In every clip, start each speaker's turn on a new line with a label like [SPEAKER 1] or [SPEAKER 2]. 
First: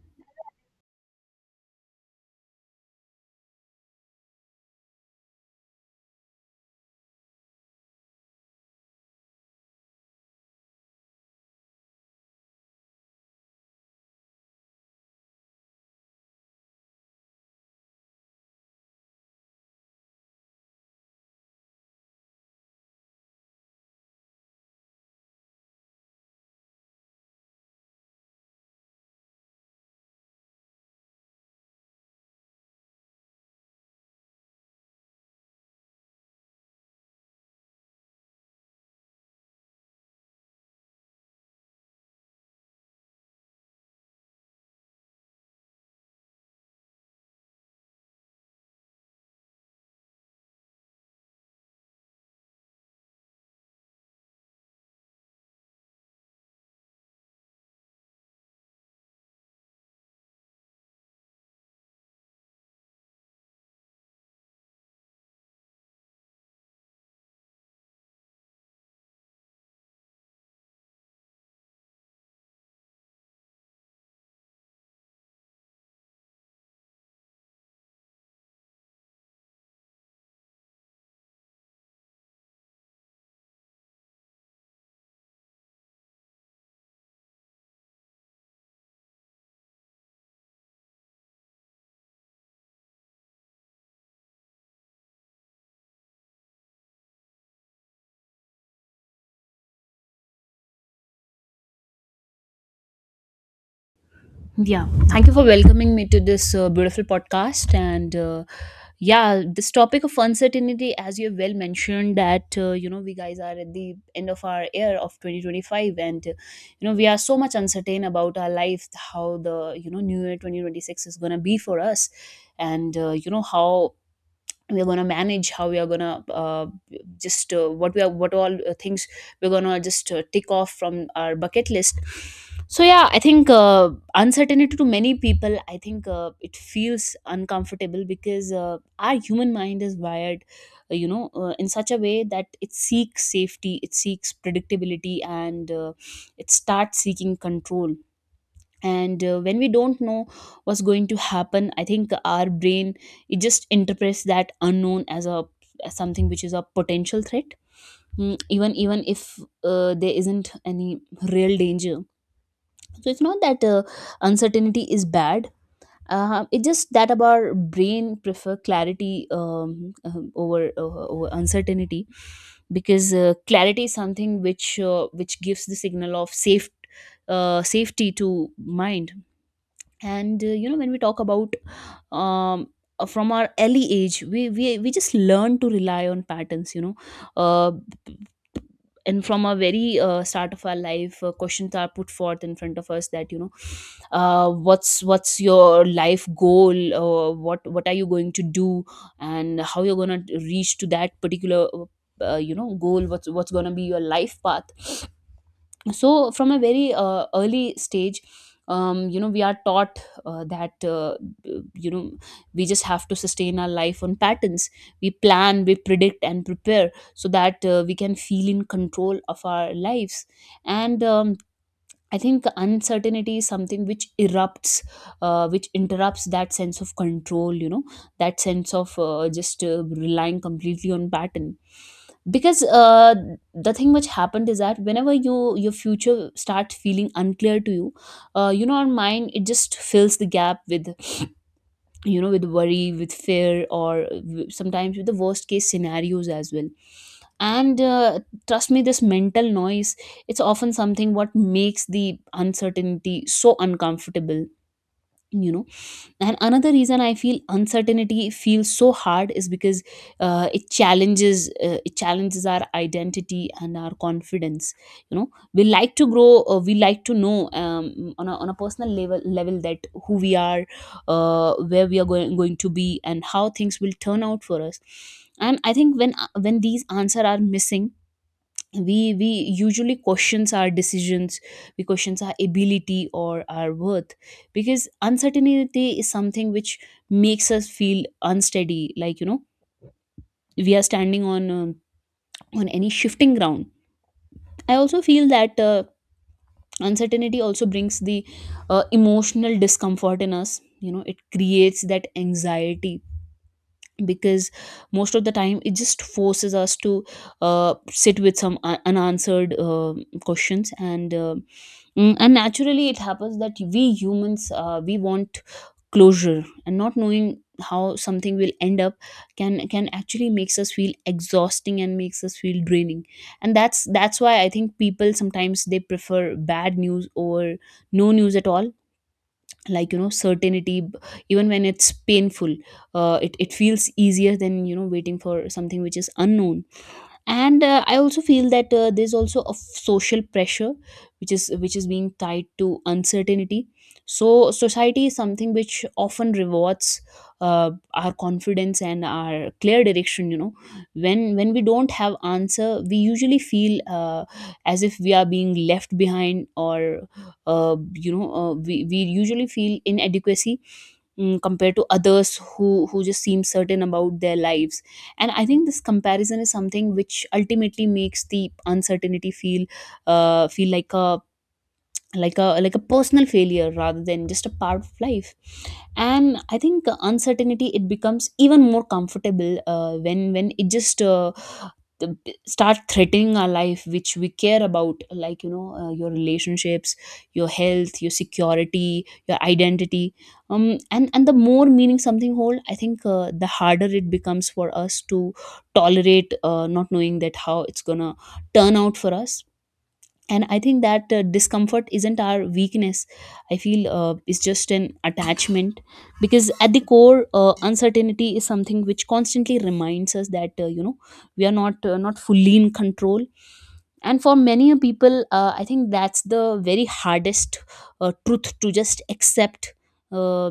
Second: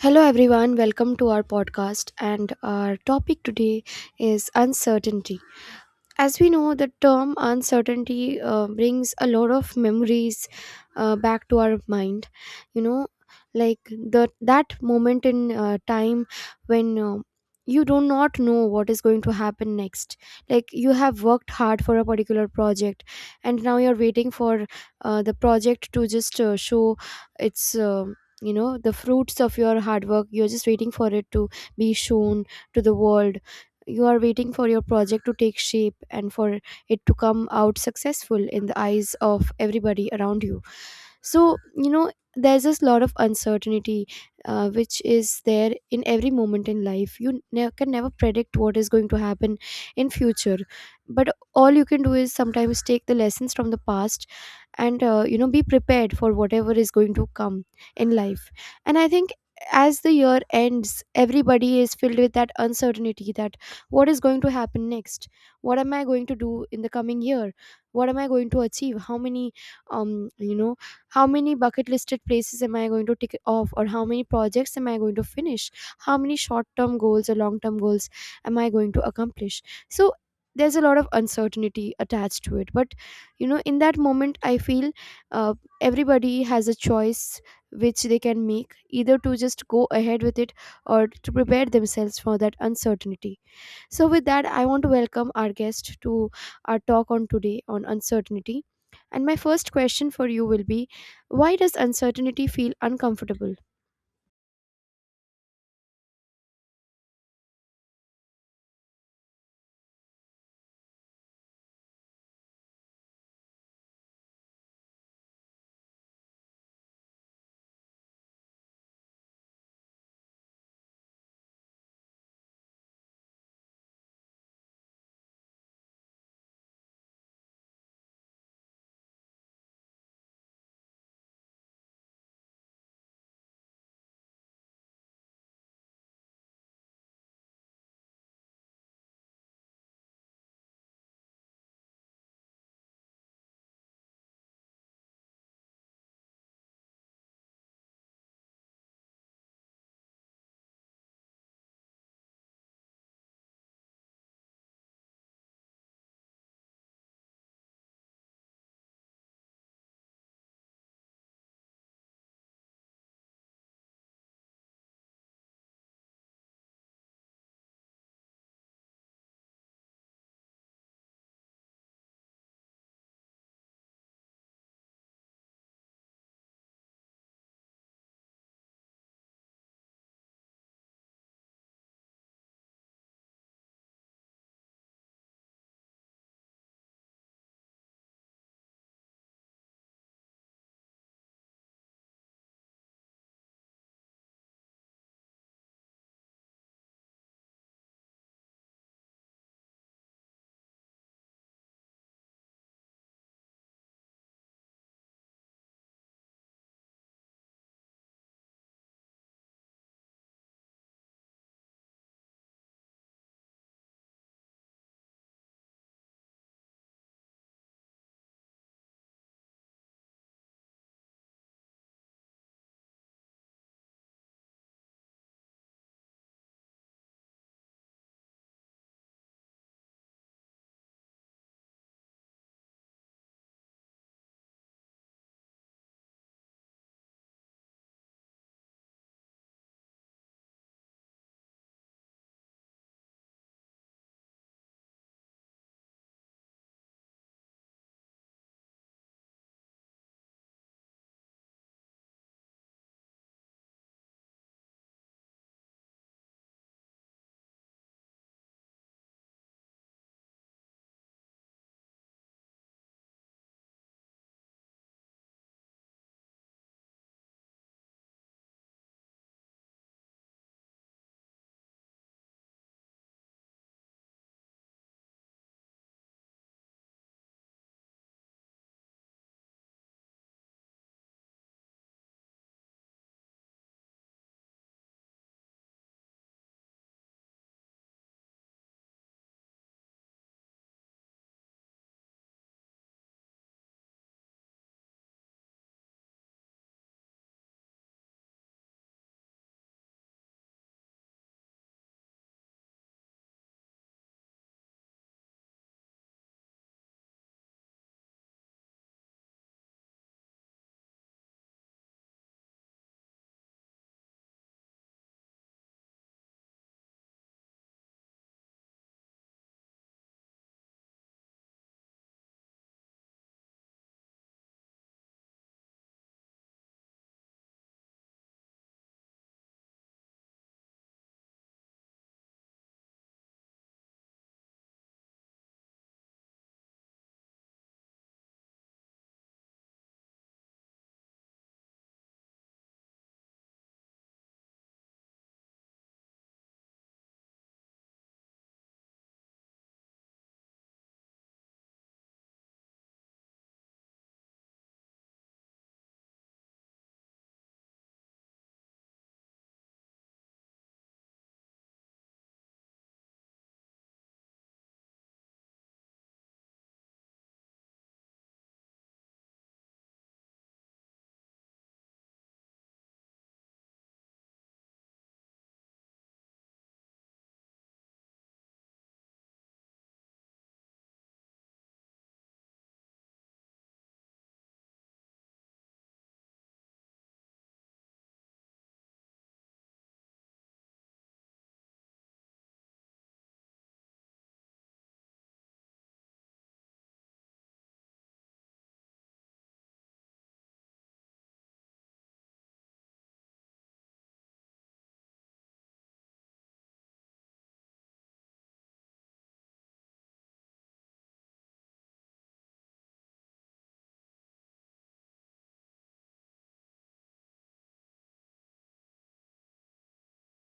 [SPEAKER 1] Hello, everyone. Welcome to our podcast. And our topic today is uncertainty. As we know, the term uncertainty brings a lot of memories back to our mind. You know, like the that moment in time when you do not know what is going to happen next. Like you have worked hard for a particular project, and now you're waiting for the project to just show its. You know, the fruits of your hard work. You're just waiting for it to be shown to the world. You are waiting for your project to take shape and for it to come out successful in the eyes of everybody around you. So, you know, there's this lot of uncertainty which is there in every moment in life. You can never predict what is going to happen in future, but all you can do is sometimes take the lessons from the past and, you know, be prepared for whatever is going to come in life. And I think as the year ends, everybody is filled with that uncertainty, that what is going to happen next, what am I going to do in the coming year, what am I going to achieve, how many um you know how many bucket listed places am I going to tick off, or how many projects am I going to finish, how many short term goals or long term goals am I going to accomplish? So there's a lot of uncertainty attached to it, but, you know, in that moment I feel uh, everybody has a choice, which they can make, either to just go ahead with it or to prepare themselves for that uncertainty. So, with that, I want to welcome our guest to our talk on today on uncertainty. And my first question for you will be, why does uncertainty feel uncomfortable?
[SPEAKER 2] Yeah, thank you for welcoming me to this beautiful podcast. This topic of uncertainty, as you have well mentioned, that we guys are at the end of our year of 2025, and you know we are so much uncertain about our life, how the new year 2026 is gonna be for us, and you know how we're gonna manage, how we are gonna just what we are what all things we're gonna just tick off from our bucket list. So yeah i think uh, uncertainty to many people, I think it feels uncomfortable because our human mind is wired in such a way that it seeks safety, it seeks predictability, and it starts seeking control. And when we don't know what's going to happen, I think our brain, it just interprets that unknown as a as something which is a potential threat. Mm, even if there isn't any real danger. So it's not that uncertainty is bad, it's just that our brain prefer clarity over, over uncertainty, because clarity is something which, which gives the signal of safe, safety to mind. And when we talk about, um from our early age, we just learn to rely on patterns, uh, and from a very start of our life, questions are put forth in front of us that, what's your life goal, what are you going to do, and how you're going to reach to that particular, goal, what's going to be your life path. So from a very early stage, you know, we are taught that you know we just have to sustain our life on patterns. We plan, we predict and prepare, so that we can feel in control of our lives. And I think uncertainty is something which interrupts that sense of control, you know, that sense of just relying completely on pattern. Because The thing which happened is that whenever your future starts feeling unclear to you, you know, our mind, it just fills the gap with, with worry, with fear, or sometimes with the worst case scenarios as well. And Trust me, this mental noise, it's often something what makes the uncertainty so uncomfortable, you know. And another reason I feel uncertainty feels so hard is because it challenges our identity and our confidence. You know, we like to grow. We like to know on a personal level that who we are, where we are going to be, and how things will turn out for us. And I think when these answers are missing, we usually questions our decisions, we questions our ability or our worth, because uncertainty is something which makes us feel unsteady, like you know, we are standing on any shifting ground. I also feel that uncertainty also brings the emotional discomfort in us, you know, it creates that anxiety, because most of the time it just forces us to sit with some unanswered questions, and and naturally it happens that we humans, we want closure, and not knowing how something will end up can actually makes us feel exhausting and makes us feel draining. And that's why I think people sometimes they prefer bad news over no news at all. Like you know, certainty, even when it's painful, it feels easier than, you know, waiting for something which is unknown. And I also feel that there's also a social pressure which is being tied to uncertainty. So society is something which often rewards our confidence and our clear direction, you know. When we don't have answer, we usually feel as if we are being left behind, or we usually feel inadequacy, mm, compared to others who just seem certain about their lives. And I think this comparison is something which ultimately makes the uncertainty feel feel like a like a personal failure rather than just a part of life. And I think uncertainty, it becomes even more comfortable when it just start threatening our life which we care about, like you know, your relationships, your health, your security, your identity. um and the more meaning something hold, I think the harder it becomes for us to tolerate not knowing that how it's gonna turn out for us. And I think that discomfort isn't our weakness, I feel it's just an attachment, because at the core, uncertainty is something which constantly reminds us that, you know, we are not not fully in control. And for many people, I think that's the very hardest truth to just accept. uh,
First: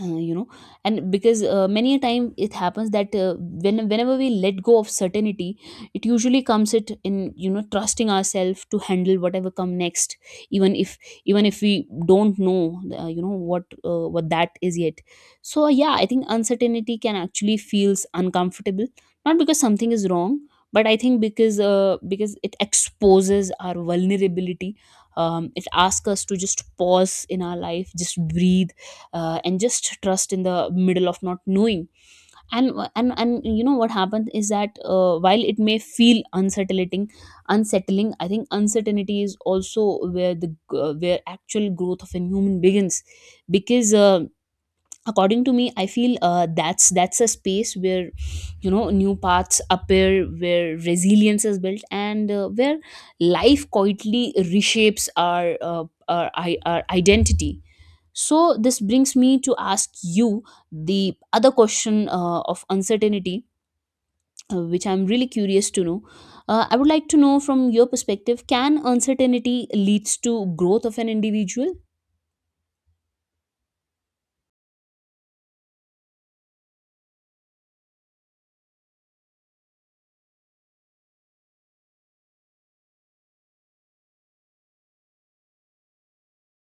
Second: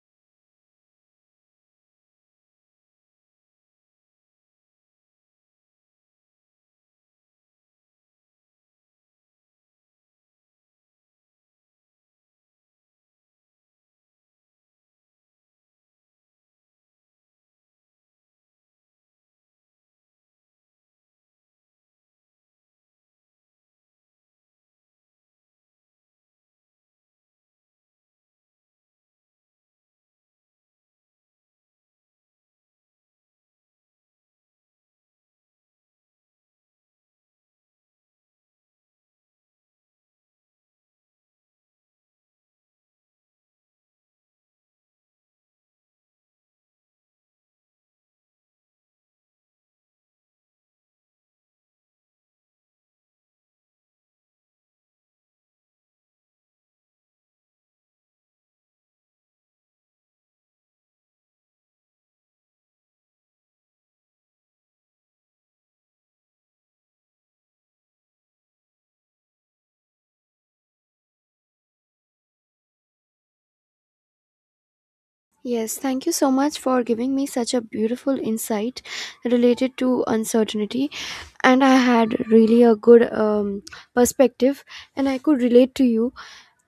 [SPEAKER 2] uh, you know and because many a time it happens that whenever we let go of certainty, it usually comes it in, you know, trusting ourselves to handle whatever come next, even if even if we don't know, what that is yet. So yeah, I think uncertainty can actually feels uncomfortable not because something is wrong, but I think because it exposes our vulnerability. It asks us to just pause in our life, just breathe, and just trust in the middle of not knowing. And you know what happens is that while it may feel unsettling, I think uncertainty is also where the where actual growth of a human begins, because according to me, I feel that's a space where, you know, new paths appear, where resilience is built, and where life quietly reshapes our, our identity. So this brings me to ask you the other question of uncertainty, which I'm really curious to know. I would like to know from your perspective, can uncertainty leads to growth of an individual?
[SPEAKER 1] Yes, thank you so much for giving me such a beautiful insight related to uncertainty. And I had really a good perspective, and I could relate to you.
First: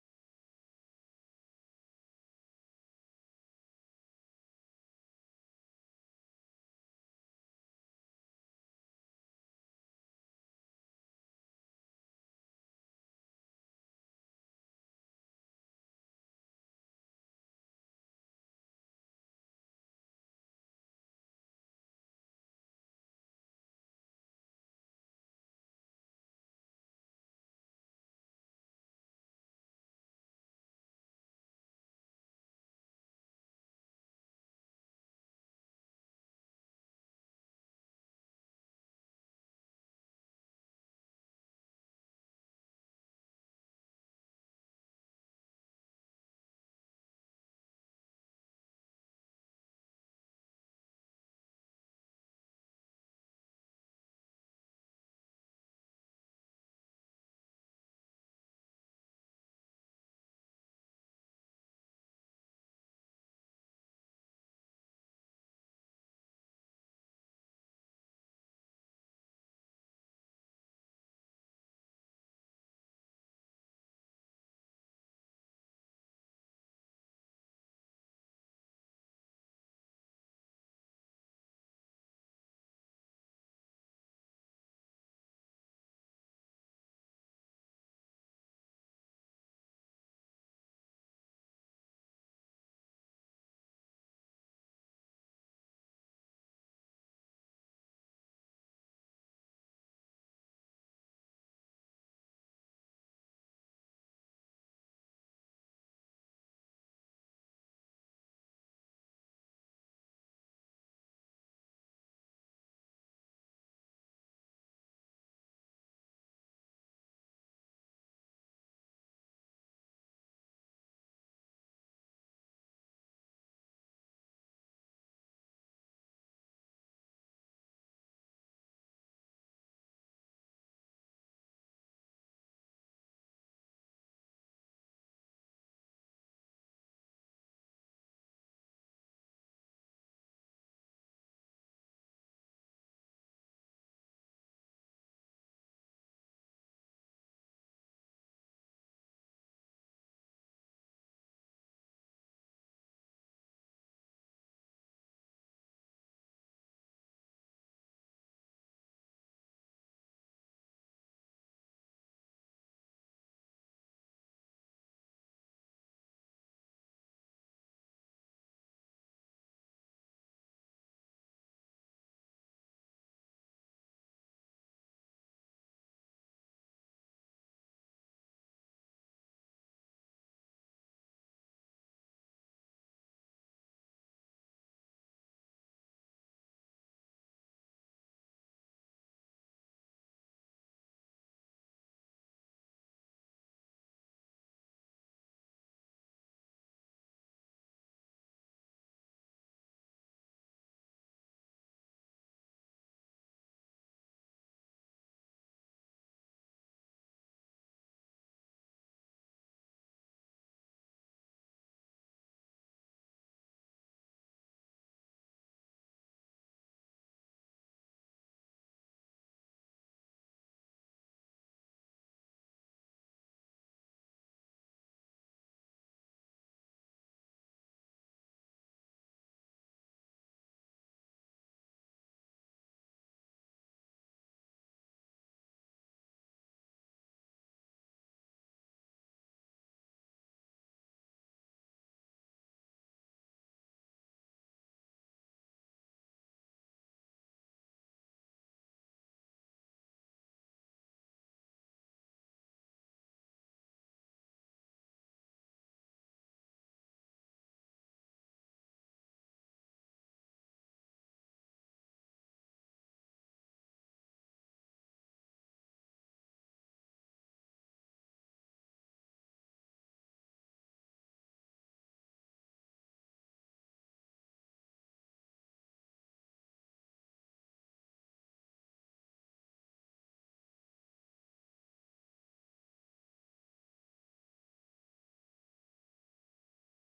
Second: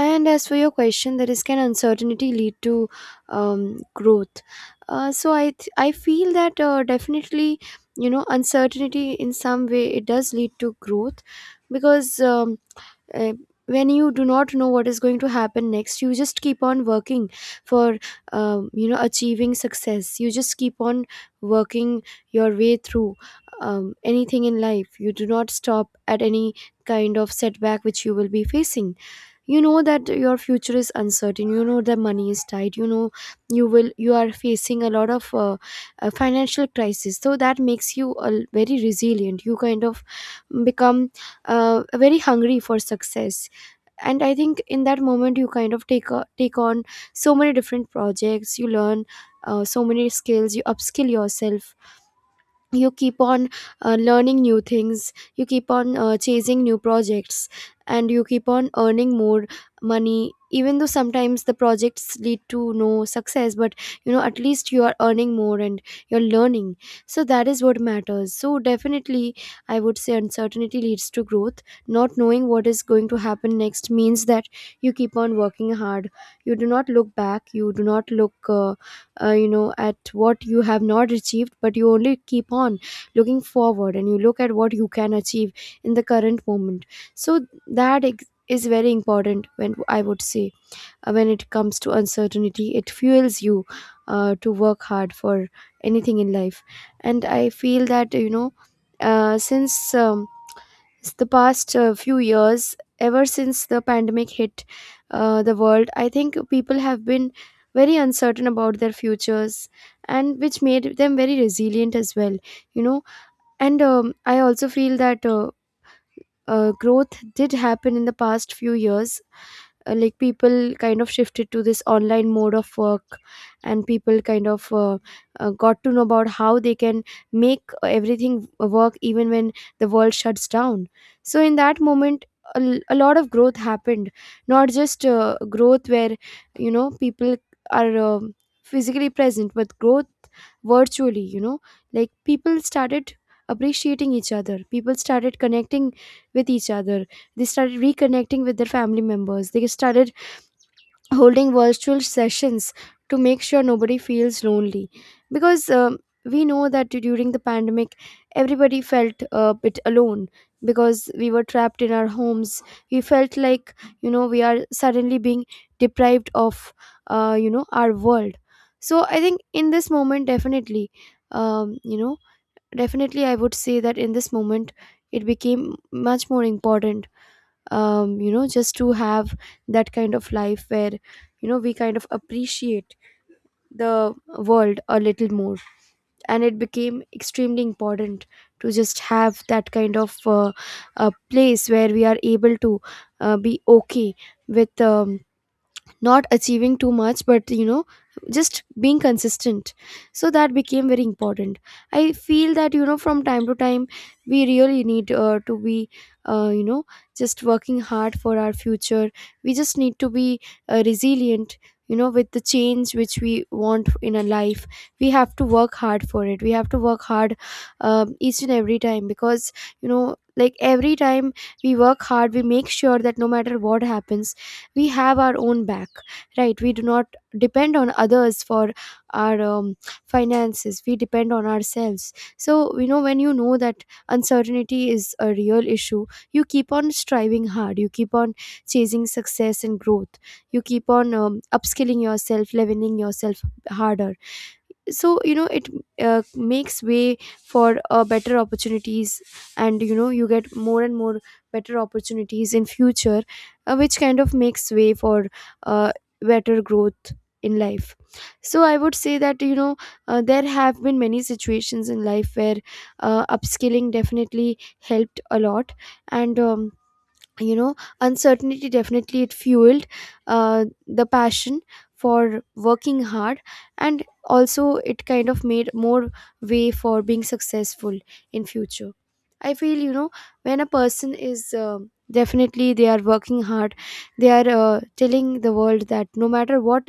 [SPEAKER 1] And as for your question, that is, can uncertainty lead to growth? So I feel that definitely, you know, uncertainty in some way it does lead to growth, because uh, when you do not know what is going to happen next, you just keep on working for, you know, achieving success. You just keep on working your way through anything in life. You do not stop at any kind of setback which you will be facing. You know that your future is uncertain, you know the money is tight, you know you will you are facing a lot of financial crisis, so that makes you very resilient. You kind of become very hungry for success. And I think in that moment you kind of take on so many different projects, you learn so many skills, you upskill yourself, you keep on learning new things, you keep on chasing new projects, and you keep on earning more money. Even though sometimes the projects lead to no success, but you know, at least you are earning more and you're learning. So that is what matters. So definitely I would say uncertainty leads to growth. Not knowing what is going to happen next means that you keep on working hard, you do not look back, you do not look you know, at what you have not achieved, but you only keep on looking forward, and you look at what you can achieve in the current moment. So that is very important. When I would say, uh, when it comes to uncertainty, it fuels you to work hard for anything in life. And I feel that, you know, since um, it's the past few years, ever since the pandemic hit the world, I think people have been very uncertain about their futures, and which made them very resilient as well, you know. And I also feel that growth did happen in the past few years. Like, people kind of shifted to this online mode of work, and people kind of got to know about how they can make everything work even when the world shuts down. So in that moment a lot of growth happened, not just growth where, you know, people are physically present, but growth virtually, you know. Like, people started appreciating each other, people started connecting with each other. They started reconnecting with their family members. They started holding virtual sessions to make sure nobody feels lonely. Because, we know that during the pandemic, everybody felt a bit alone because we were trapped in our homes. We felt like, you know, we are suddenly being deprived of, you know, our world. So I think in this moment, definitely, um, you know, definitely, I would say that in this moment it became much more important, you know, just to have that kind of life where, you know, we kind of appreciate the world a little more. And it became extremely important to just have that kind of a place where we are able to be okay with, not achieving too much, but, you know, just being consistent. So that became very important. I feel that, you know, from time to time we really need to be, you know, just working hard for our future. We just need to be resilient, you know, with the change which we want in our life. We have to work hard for it, we have to work hard each and every time. Because, you know, like, every time we work hard, we make sure that no matter what happens, we have our own back. Right? We do not depend on others for our finances, we depend on ourselves. So, you know, when you know that uncertainty is a real issue, you keep on striving hard, you keep on chasing success and growth, you keep on upskilling yourself, leveling yourself harder. So, you know, it makes way for better opportunities. And, you know, you get more and more better opportunities in future, which kind of makes way for uh, better growth in life. So I would say that, you know, there have been many situations in life where upskilling definitely helped a lot. And, you know, uncertainty, definitely it fueled the passion for working hard, and also it kind of made more way for being successful in future. I feel, you know, when a person is, definitely, they are working hard, they are, telling the world that no matter what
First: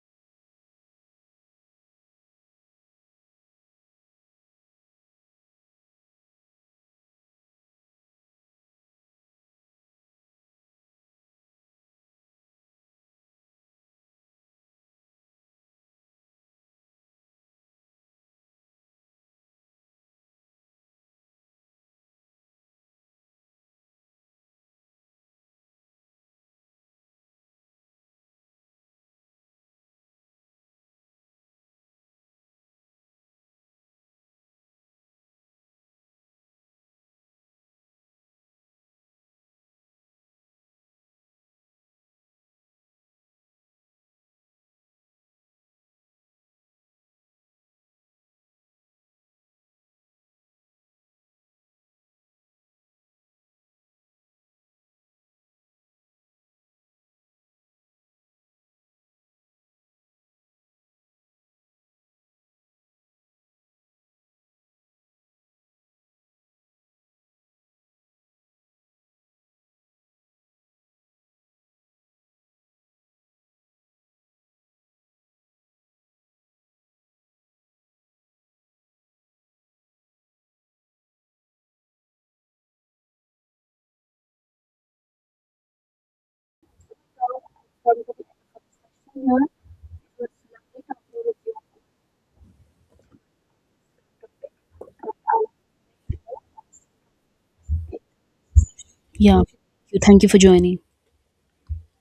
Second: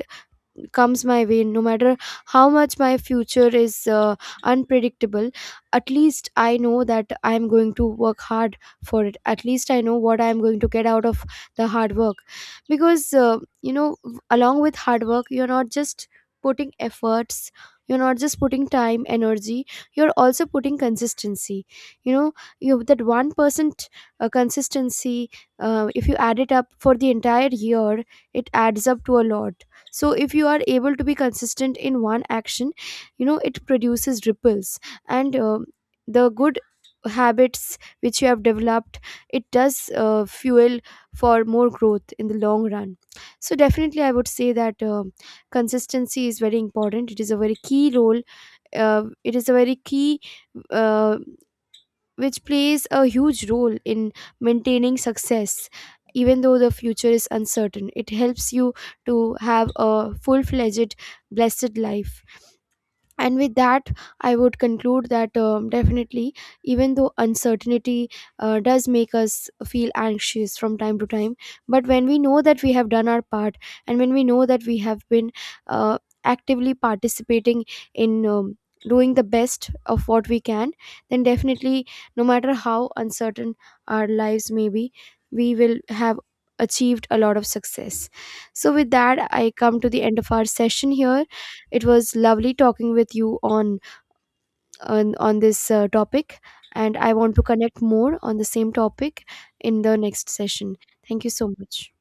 [SPEAKER 1] comes my way, no matter how much my future is unpredictable, at least I know that I'm going to work hard for it. At least I know what I'm going to get out of the hard work. Because, you know, along with hard work, you're not just putting efforts, you're not just putting time, energy, you're also putting consistency. You know, you that 1% consistency, if you add it up for the entire year, it adds up to a lot. So if you are able to be consistent in one action, you know, it produces ripples. And the good habits which you have developed, it does fuel for more growth in the long run. So definitely I would say that, consistency is very important. It is a very key role, it is a very key uh, which plays a huge role in maintaining success. Even though the future is uncertain, it helps you to have a full-fledged, blessed life. And with that, I would conclude that, definitely, even though uncertainty does make us feel anxious from time to time, but when we know that we have done our part, and when we know that we have been, uh, actively participating in, doing the best of what we can, then definitely, no matter how uncertain our lives may be, we will have achieved a lot of success. So with that, I come to the end of our session here. It was lovely talking with you on on this topic, and I want to connect more on the same topic
[SPEAKER 2] Yeah,
[SPEAKER 1] in the
[SPEAKER 2] thank you
[SPEAKER 1] next
[SPEAKER 2] for
[SPEAKER 1] session.
[SPEAKER 2] joining.
[SPEAKER 1] Thank you so much.